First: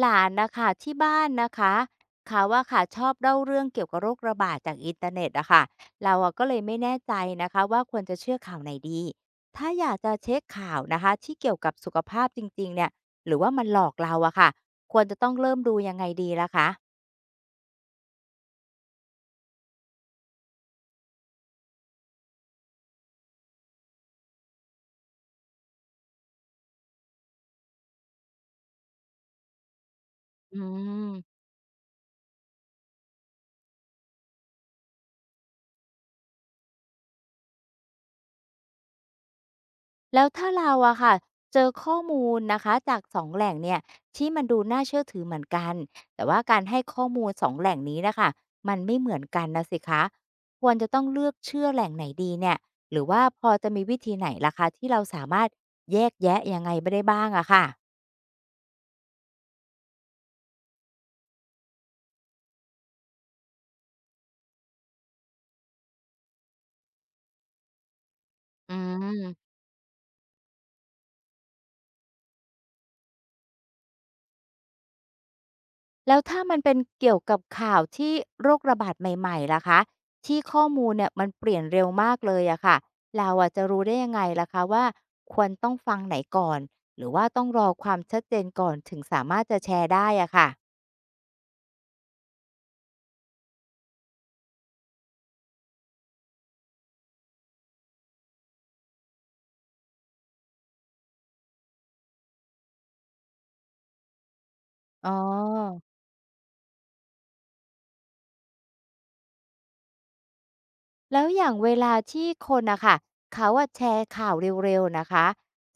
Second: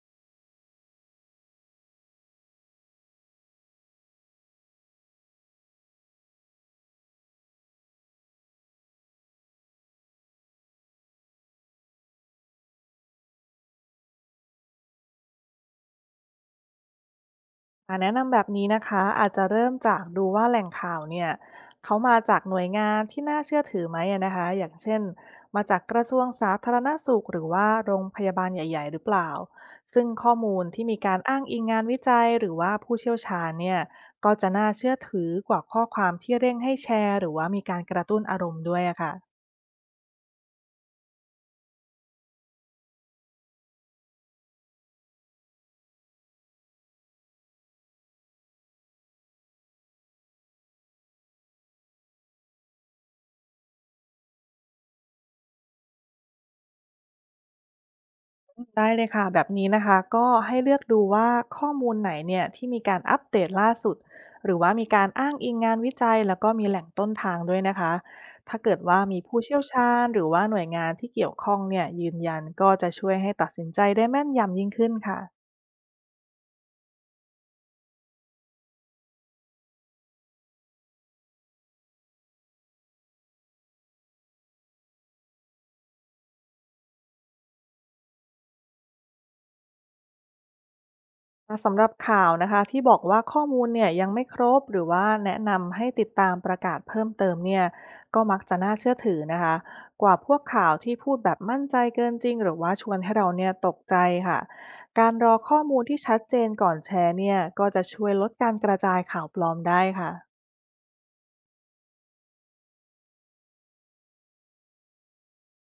หลานๆนะคะที่บ้านนะคะเขาว่าค่ะชอบเล่าเรื่องเกี่ยวกับโรคระบาดจากอินเทอร์เน็ตอะค่ะเราอะก็เลยไม่แน่ใจนะคะว่าควรจะเชื่อข่าวไหนดีถ้าอยากจะเช็คข่าวนะคะที่เกี่ยวกับสุขภาพจริงๆเนี่ยหรือว่ามันหลอกเราอะค่ะควรจะต้องเริ่มดูยังไงดีล่ะคะแนะนำแบบนี้นะคะอาจจะเริ่มจากดูว่าแหล่งข่าวเนี่ยเขามาจากหน่วยงานที่น่าเชื่อถือไหมอะนะคะอย่างเช่นมาจากกระทรวงสาธารณสุขหรือว่าโรงพยาบาลใหญ่ๆหรือเปล่าซึ่งข้ออืมูลที่มีม การอ้างอิงงานวิจัยหรือว่าผู้เชี่ยวชาญเนี่ยก็จะน่าเชื่อถือกว่าข้อความที่เร่งให้แชร์หรือว่ามีการกระตุ้นอารมณ์ด้วยอะค่ะ แล้วถ้าเราอะค่ะเจอข้อมูลนะคะจาก2แหล่งเนี่ยที่มันดูน่าเชื่อถือเหมือนกันแต่ว่าการให้ข้อมูล2แหล่งนี้นะคะมันไม่เหมือนกันน่ะสิคะควรจะต้องเลือกเชื่อแหล่งไหนดีเนี่ยหรือว่าพอจะมีวิธีไหนล่ะคะที่เราสามารถแยกแยะยังไงไม่ได้บ้างอะค่ะได้เลยค่ะแบบนี้นะคะก็ให้เลือกดูว่าข้อมูลไหนเนี่ยที่มีการอัปเดตล่าสุดหรือว่ามีการอ้างอิงงานวิจัยแล้วก็มีแหล่งต้นทางด้วยนะคะถ้าอืเกิดว่ามีผู้ม เชี่ยวชาญหรือว่าหน่วยงานที่เกี่ยวข้องเนี่ยยืนยันก็จะช่วยให้ตัดสินใจได้แม่นยำยิ่งขึ้นค่ะ แล้วถ้ามันเป็นเกี่ยวกับข่าวที่โรคระบาดใหม่ๆล่ะคะที่ข้อมูลเนี่ยมันเปลี่ยนเร็วมากเลยอะค่ะเราอะจะรู้ได้ยังไงล่ะคะว่าควรต้องฟังไหนก่อนหรือว่าต้องรอความชัดเจนก่อนถึงสามารถจะแชร์ได้อะค่ะสำหรับข่าวนะคะที่บอกว่าข้อมูลเนี่ยยังไม่ครบหรือว่าแนะนำให้ติดตามประกาศเพิ่มเติมเนี่ยก็มักจะน่าเชื่อถือนะคะกว่าพวกข่าวที่พูดแบบมั่นใจเกินจริงหรือว่าชวนให้เราเนี่ยตกใจค่ะอ๋กาอ รรอข้อมูลที่ชัดเจนก่อนแชร์เนี่ยก็จะช่วยลดการกระจายข่าวปลอมได้ค่ะ แล้วอย่างเวลาที่คนนะคะเขาอะแชร์ข่าวเร็วๆนะคะ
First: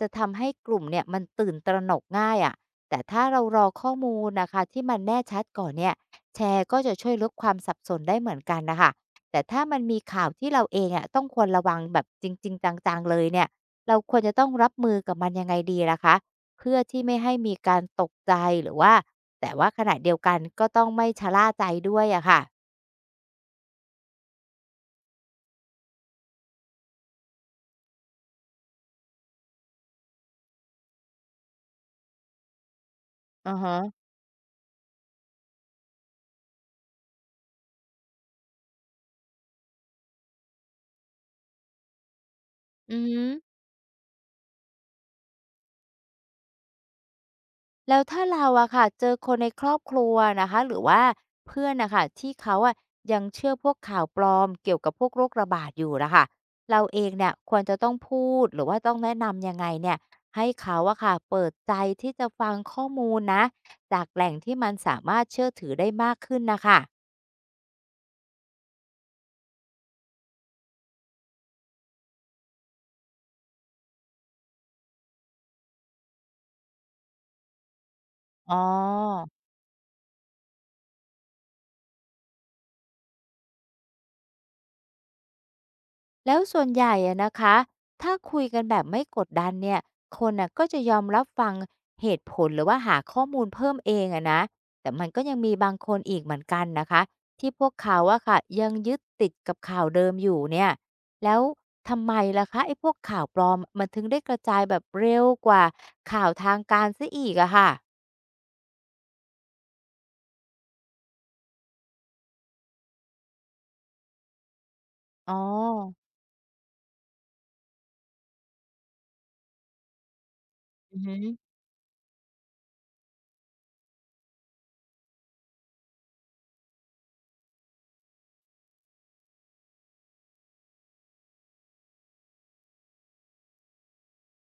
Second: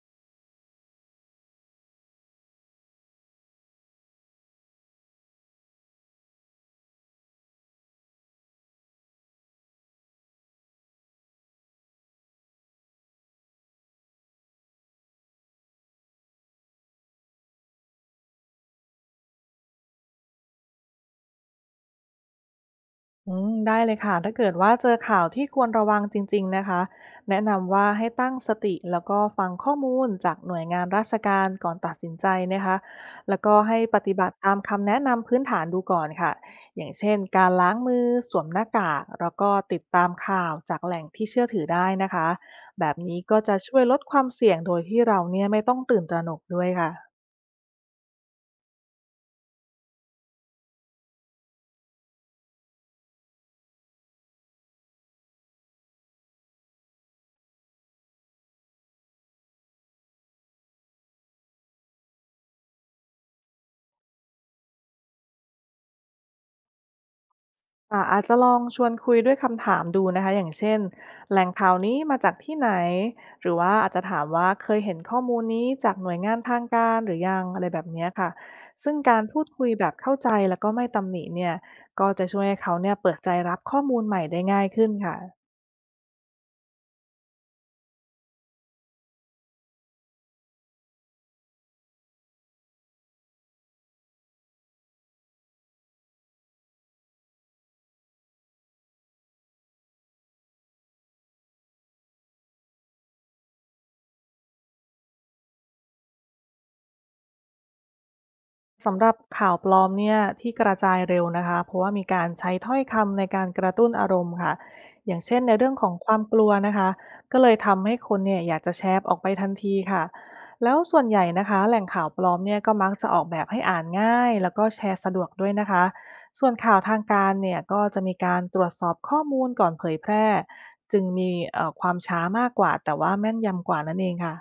จะทำให้กลุ่มเนี่ยมันตื่นตระหนกง่ายอะแต่ถ้าเรารอข้อมูลนะคะที่มันแน่ชัดก่อนเนี่ยแชร์ก็จะช่วยลดความสับสนได้เหมือนกันนะคะแต่ถ้ามันมีข่าวที่เราเองอะต้องควรระวังแบบจริงๆจังๆเลยเนี่ยเราควรจะต้องรับมือกับมันยังไงดีล่ะคะเพื่อที่ไม่ให้มีการตกใจหรือว่าแต่ว่าขณะเดียวกันก็ต้องไม่ชะล่าใจด้วยอะค่ะอืมได้เลยค่ะถ้าเกิดว่าเจอข่าวที่ควรระวังจริงๆนะคะแนะนำว่าให้ตั้งสติแล้วก็ฟังข้อมูลจากหน่วยงานราชการก่อนตัดสินใจนะคะแล้วอก็อฮะให้ปฏิบัติตามคำแนะนำพื้นฐานดูก่อนค่ะอย่างเช่นการล้างมือสวมหน้ากากแล้วก็ติดตามข่าวจากแหล่งที่เชื่อถือได้นะคะแบอืบอนี้ฮึ ก็จะช่วยลดความเสี่ยงโดยที่เราเนี่ยไม่ต้องตื่นตระหนกด้วยค่ะ แล้วถ้าเราอะค่ะเจอคนในครอบครัวนะคะหรือว่าเพื่อนนะคะที่เขาอะยังเชื่อพวกข่าวปลอมเกี่ยวกับพวกโรคระบาดอยู่นะคะเราเองเนี่ยควรจะต้องพูดหรือว่าต้องแนะนำยังไงเนี่ยให้เขาอะค่ะเปิดใจที่จะฟังข้อมูลนะจากแหล่งที่มันสามารถเชื่อถือได้มากขึ้นนะคะอาจจะลองชวนคุยด้วยคำถามดูนะคะอย่างเช่นแหล่งข่าวนี้มาจากที่ไหนหรือว่าอาจจะถามว่าเคยเห็นข้อมูลนี้จากหน่วยงานทางการหรือยังอะไรแบบเนี้ยค่ะอ๋ซึ่งการอ พูดคุยแบบเข้าใจแล้วก็ไม่ตำหนิเนี่ยก็จะช่วยให้เขาเนี่ยเปิดใจรับข้อมูลใหม่ได้ง่ายขึ้นค่ะ แล้วส่วนใหญ่อะนะคะ ถ้าคุยกันแบบไม่กดดันเนี่ย คนน่ะก็จะยอมรับฟังเหตุผลหรือว่าหาข้อมูลเพิ่มเองอะนะแต่มันก็ยังมีบางคนอีกเหมือนกันนะคะที่พวกเขาอะค่ะยังยึดติดกับข่าวเดิมอยู่เนี่ย แล้วทำไมล่ะคะไอ้พวกข่าวปลอมมันถึงได้กระจายแบบเร็วกว่าข่าวทางการซะอีกอะค่ะสำหรับข่าวปลอมเนี่ยที่กระจายเร็วนะคะเพราะว่ามีการใช้ถ้อยคำในการกระตุ้นอารมณ์ค่ะอย่างอ๋อเช่นในเรื่องของความกลัวนะคะก็เลยทำให้คนเนี่ยอยากจะแชร์ออกไปทันทีค่ะแล้วอืส่อวนฮึ ใหญ่นะคะแหล่งข่าวปลอมเนี่ยก็มักจะออกแบบให้อ่านง่ายแล้วก็แชร์สะดวกด้วยนะคะส่วนข่าวทางการเนี่ยก็จะมีการตรวจสอบข้อมูลก่อนเผยแพร่จึงมีความช้ามากกว่าแต่ว่าแม่นยำกว่านั่นเองค่ะ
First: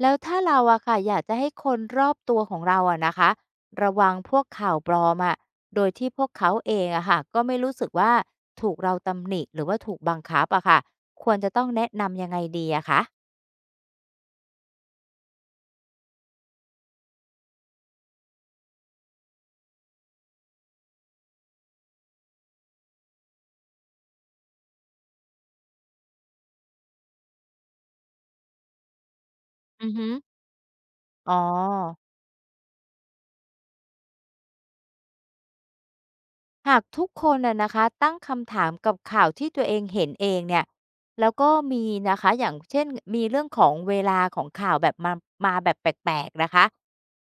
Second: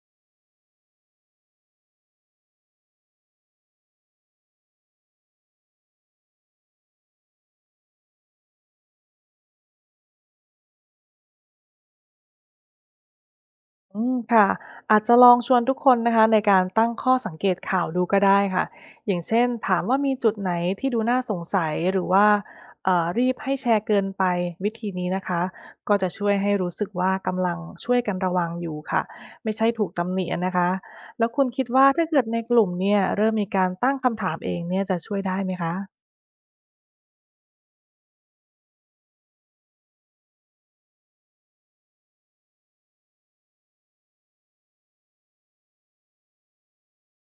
แล้วถ้าเราอะค่ะอยากจะให้คนรอบตัวของเราอะนะคะระวังพวกข่าวปลอมอะโดยที่พวกเขาเองอะค่ะก็ไม่รู้สึกว่าถูกเราตำหนิหรือว่าถูกบังคับอะค่ะควรจะต้องแนะนำยังไงดีอะคะอืมค่ะอาจจะลองชวนทุกคนนะคะในการตั้งข้อสังเกตข่าวดูก็ได้ค่ะอย่างเช่นถามว่ามีจุดไหนที่ดูน่าสงสัยหรือว่ารีบให้แชร์เกินไปวิธีนี้นะคะก็จะช่วยให้รู้สึกว่ากำลังช่วยกันระวังอยู่ค่ะไม่ใช่ถูอืกอฮึตำหนินะคะแล้อ๋วอ คุณคิดว่าถ้าเกิดในกลุ่มเนี่ยเริ่มมีการตั้งคำถามเองเนี่ยจะช่วยได้ไหมคะ หากทุกคนน่ะนะคะตั้งคำถามกับข่าวที่ตัวเองเห็นเองเนี่ยแล้วก็มีนะคะอย่างเช่นมีเรื่องของเวลาของข่าวแบบมาแบบแปลกๆนะคะ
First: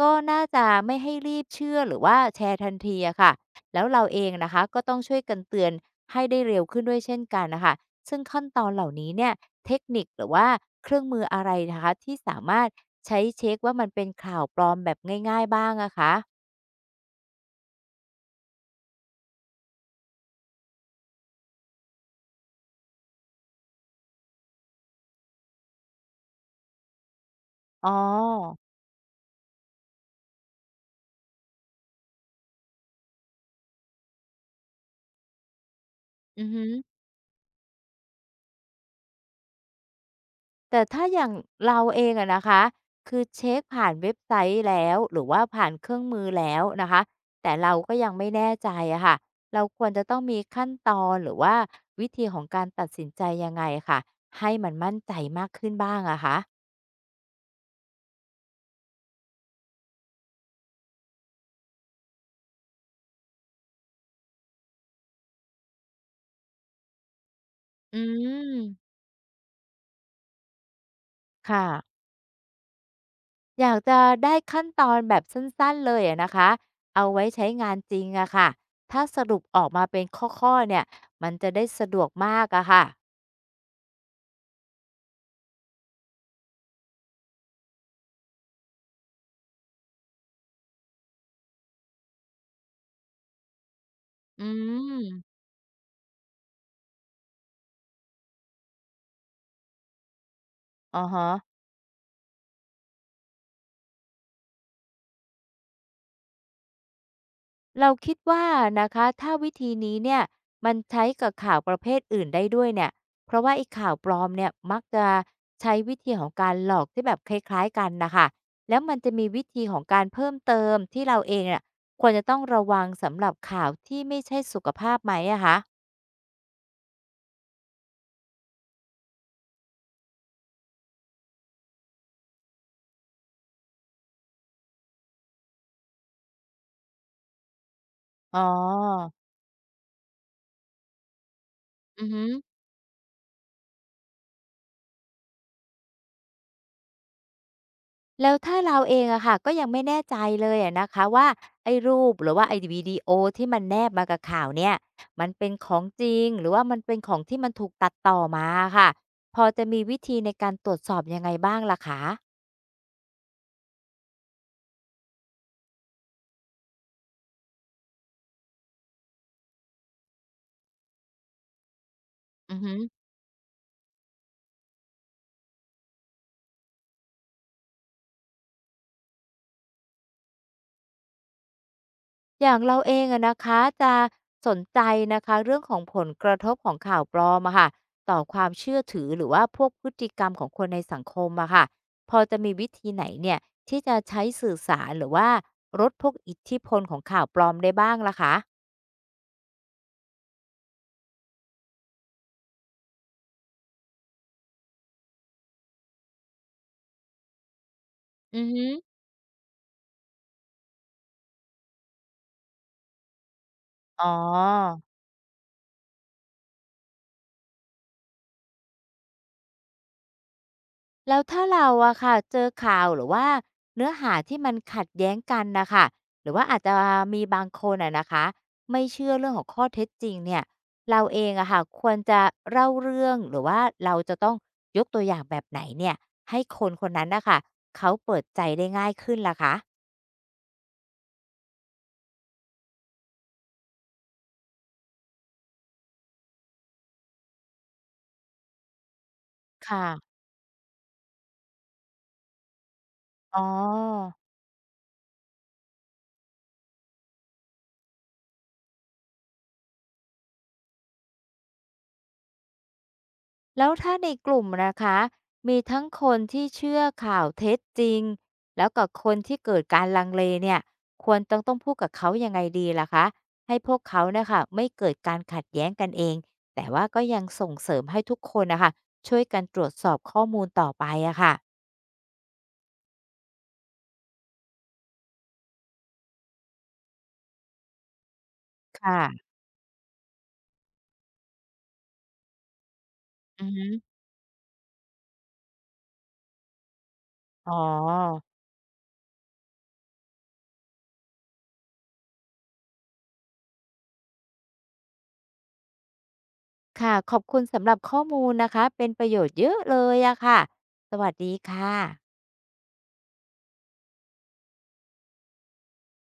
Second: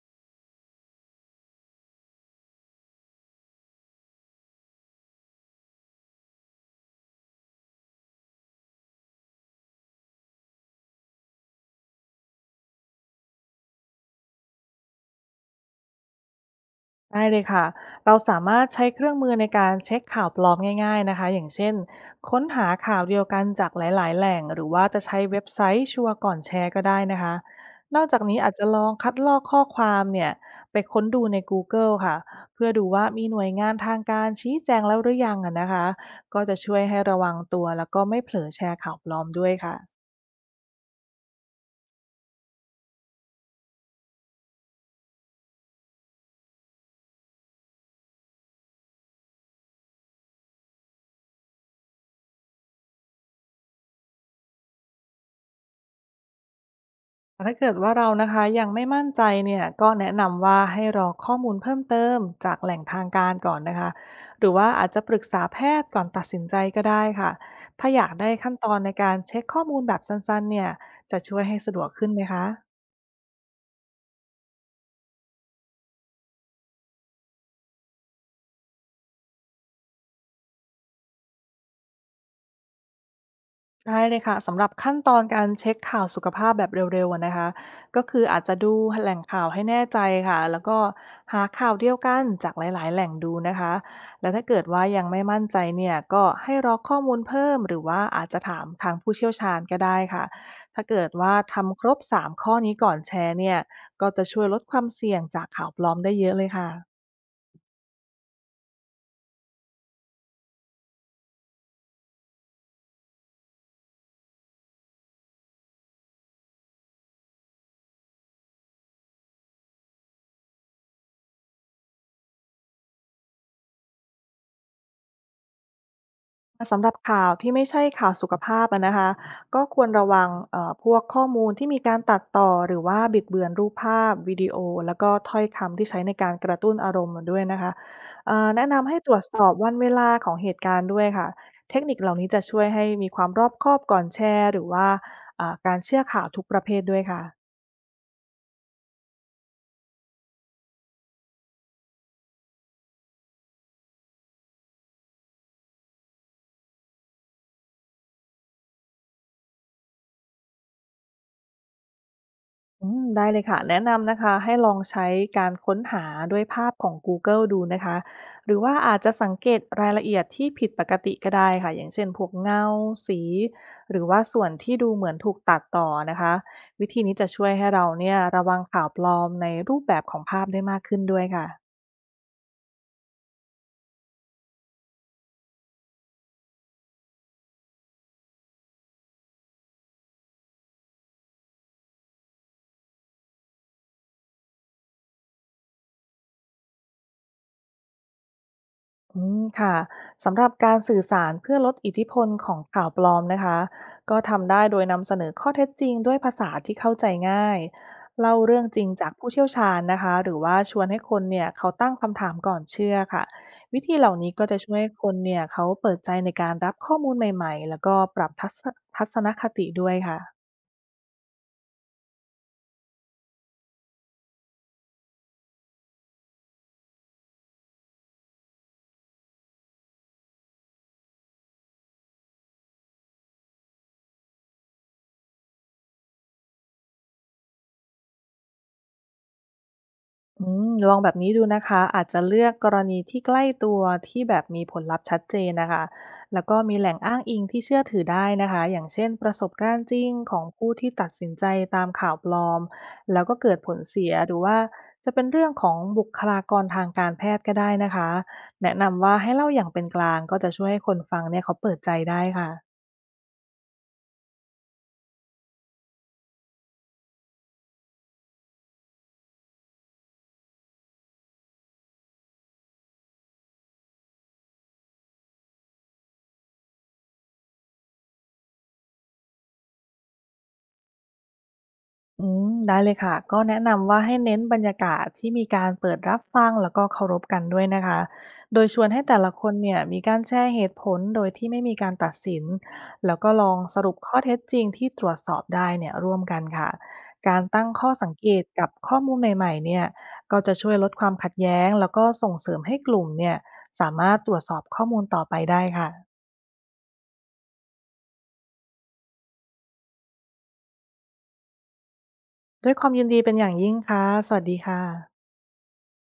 ก็น่าจะไม่ให้รีบเชื่อหรือว่าแชร์ทันทีอะค่ะแล้วเราเองนะคะก็ต้องช่วยกันเตือนให้ได้เร็วขึ้นด้วยเช่นกันน่ะค่ะซึ่งขั้นตอนเหล่านี้เนี่ยเทคนิคหรือว่าเครื่องมืออะไรนะคะที่สามารถใช้เช็กว่ามันเป็นข่าวปลอมแบบง่ายๆบ้างอะคะได้เลยค่ะ เราสามารถใช้เครื่องมือในการเช็คข่าวปลอมง่ายๆนะคะอย่างเช่นค้นหาข่าวเดียวกันจากหลายๆแหล่งหรือว่าจะใช้เว็บไซต์ชัวร์ก่อนแชร์ก็ได้นะคะอ๋นอกจากนี้อาจอจะลองคัดลอกข้อความเนี่ยไปค้นดูใน Google ค่ะเพื่อดูว่ามีหน่วยงานทางการชี้แจงแล้วหรือยังอะนะคะก็อือจะฮึ ช่วยให้ระวังตัวแล้วก็ไม่เผลอแชร์ข่าวปลอมด้วยค่ะ แต่ถ้าอย่างเราเองอะนะคะคือเช็คผ่านเว็บไซต์แล้วหรือว่าผ่านเครื่องมือแล้วนะคะแต่เราก็ยังไม่แน่ใจอะค่ะเราควรจะต้องมีขั้นตอนหรือว่าวิธีของการตัดสินใจยังไงค่ะให้มันมั่นใจมากขึ้นบ้างอะคะถ้าเกิดว่าเรานะคะยังไม่มั่นใจเนี่ยก็แนะนำว่าให้รอข้อมูลเพิ่มเติมจากแหล่งทางการก่อนนะคะหรือว่าอาจจะปรึกษาแพทย์ก่อนตัดสินใจก็ได้ค่ะถ้าอือยากได้ขั้นตอนในมการเช็คข้อมูลแบบสั้นๆเนี่ยจะช่วยให้ค่ะสะดวกขึ้นไหมคะ อยากจะได้ขั้นตอนแบบสั้นๆเลยอะนะคะเอาไว้ใช้งานจริงอะค่ะถ้าสรุปออกมาเป็นข้อๆเนี่ยมันจะได้สะดวกมากอะค่ะได้เลยค่ะสำหรับขั้นตอนการเช็คข่าวสุขภาพแบบเร็วๆอะนะคะก็คืออาจจะดูแหล่งข่าวให้แน่ใจค่ะแล้วก็หาข่าวเดียวกันจากหลายๆแหล่งดูนะคะและอืถ้าเกิดว่ายังไม่มมั่นใจเนี่ยก็ให้รอข้อมูลเพิ่มหรือว่าอาจจะถามทางผู้เชี่ยวชาญก็ได้ค่ะถ้าอ๋อเกิดฮะ ว่าทำครบ3ข้อนี้ก่อนแชร์เนี่ยก็จะช่วยลดความเสี่ยงจากข่าวปลอมได้เยอะเลยค่ะ เราคิดว่านะคะถ้าวิธีนี้เนี่ยมันใช้กับข่าวประเภทอื่นได้ด้วยเนี่ยเพราะว่าไอ้ข่าวปลอมเนี่ยมักจะใช้วิธีของการหลอกที่แบบคล้ายๆกันนะคะแล้วมันจะมีวิธีของการเพิ่มเติมที่เราเองเนี่ยควรจะต้องระวังสำหรับข่าวที่ไม่ใช่สุขภาพไหมอะคะสำหรับข่าวที่ไม่ใช่ข่าวสุขภาพอะนะคะก็ควรระวังพวกข้อมูลที่มีการตัดต่อหรือว่าบิดเบือนรูปภาพวิดีโอแล้วก็ถ้อยคำที่ใช้ในการกระตุ้นอารมณ์ด้วยนะคะอ๋แนะนำให้ตอรวจสอบวันเวลาของเหตุการณ์ด้วยค่ะเทคนิคอือเหล่าฮึ นี้จะช่วยให้มีความรอบคอบก่อนแชร์หรือว่าการเชื่อข่าวทุกประเภทด้วยค่ะ แล้วถ้าเราเองอะค่ะก็ยังไม่แน่ใจเลยอะนะคะว่าไอ้รูปหรือว่าไอ้วิดีโอที่มันแนบมากับข่าวเนี่ยมันเป็นของจริงหรือว่ามันเป็นของที่มันถูกตัดต่อมาค่ะพอจะมีวิธีในการตรวจสอบยังไงบ้างล่ะคะอืมได้เลยค่ะแนะนำนะคะให้ลองใช้การค้นหาด้วยภาพของ Google ดูนะคะหรือว่าอาจจะสังเกตรายละเอียดที่ผิดปกติก็ได้ค่ะอย่างเช่นพวกอือเงาฮึ สีหรือว่าส่วนที่ดูเหมือนถูกตัดต่อนะคะวิธีนี้จะช่วยให้เราเนี่ยระวังข่าวปลอมในรูปแบบของภาพได้มากขึ้นด้วยค่ะ อย่างเราเองอะนะคะจะสนใจนะคะเรื่องของผลกระทบของข่าวปลอมอะค่ะต่อความเชื่อถือหรือว่าพวกพฤติกรรมของคนในสังคมอะค่ะพอจะมีวิธีไหนเนี่ยที่จะใช้สื่อสารหรือว่าลดพวกอิทธิพลของข่าวปลอมได้บ้างล่ะคะอืมค่ะสำหรับการสื่อสารเพื่อลดอิทธิพลของข่าวปลอมนะคะก็ทำได้โดยนำเสนอข้อเท็จจริงด้วยภาษาที่เข้าใจง่ายเล่าอือเรื่ฮึองจริงจากผู้เชี่ยวชาญนะคะหรือว่าชวนให้คนเนี่ยเขาตั้งคำถามก่อนเชื่อค่ะวิธีอ๋อ เหล่านี้ก็จะช่วยให้คนเนี่ยเขาเปิดใจในการรับข้อมูลใหม่ๆแล้วก็ปรับทัศนคติด้วยค่ะ แล้วถ้าเราอะค่ะเจอข่าวหรือว่าเนื้อหาที่มันขัดแย้งกันนะคะหรือว่าอาจจะมีบางคนอะนะคะไม่เชื่อเรื่องของข้อเท็จจริงเนี่ยเราเองอะค่ะควรจะเล่าเรื่องหรือว่าเราจะต้องยกตัวอย่างแบบไหนเนี่ยให้คนคนนั้นนะคะเขาเปิดใจได้ง่ายขึ้นล่ะคะอืมลองแบบนี้ดูนะคะอาจจะเลือกกรณีที่ใกล้ตัวที่แบบมีผลลัพธ์ชัดเจนนะคะแล้วก็มีแหล่งอ้างอิงที่เชื่อถือได้นะคะอย่างเช่นประสบการค่ะณ์จริงของผู้ที่ตัดสินใจตามข่าวปลอมแล้วก็อ๋อ เกิดผลเสียหรือว่าจะเป็นเรื่องของบุคลากรทางการแพทย์ก็ได้นะคะแนะนำว่าให้เล่าอย่างเป็นกลางก็จะช่วยให้คนฟังเนี่ยเขาเปิดใจได้ค่ะ แล้วถ้าในกลุ่มนะคะมีทั้งคนที่เชื่อข่าวเท็จจริงแล้วกับคนที่เกิดการลังเลเนี่ยควรต้องพูดกับเขายังไงดีล่ะคะให้พวกเขานะคะไม่เกิดการขัดแย้งกันเองแต่ว่าก็ยังส่งเสริมให้ทุกคนนะคะช่วยกันตรวจสอบข้อมูลต่อไปอะค่ะอืมได้เลยค่ะก็แนะนำว่าให้เน้นบรรยากาศที่มีการเปิดรับฟังแล้วก็เคารพกันด้วยนะคะโดยชวนให้แต่ค่ะละคนเนี่ยมีการแชร์เหตุผลโดยที่ไม่มีการตัดสินแล้วก็อืลอองฮึสรุปข้อเท็จจริงที่ตรวจสอบได้เนี่ยร่วมกันค่ะการอ๋อตั้งข้อสังเกตกับข้อมูลใหม่ๆเนี่ยก็จะช่วยลดความขัดแย้งแล้วก็ส่งเสริมให้กลุ่มเนี่ยสามารถตรวจสอบข้อมูลต่อไปได้ค่ะค่ะขอบคุณสำหรับข้อมูลนะคะเป็นประโยชน์เยอะเลยอะค่ะสวัสดีค่ะด้วยความยินดีเป็นอย่างยิ่งค่ะสวัสดีค่ะ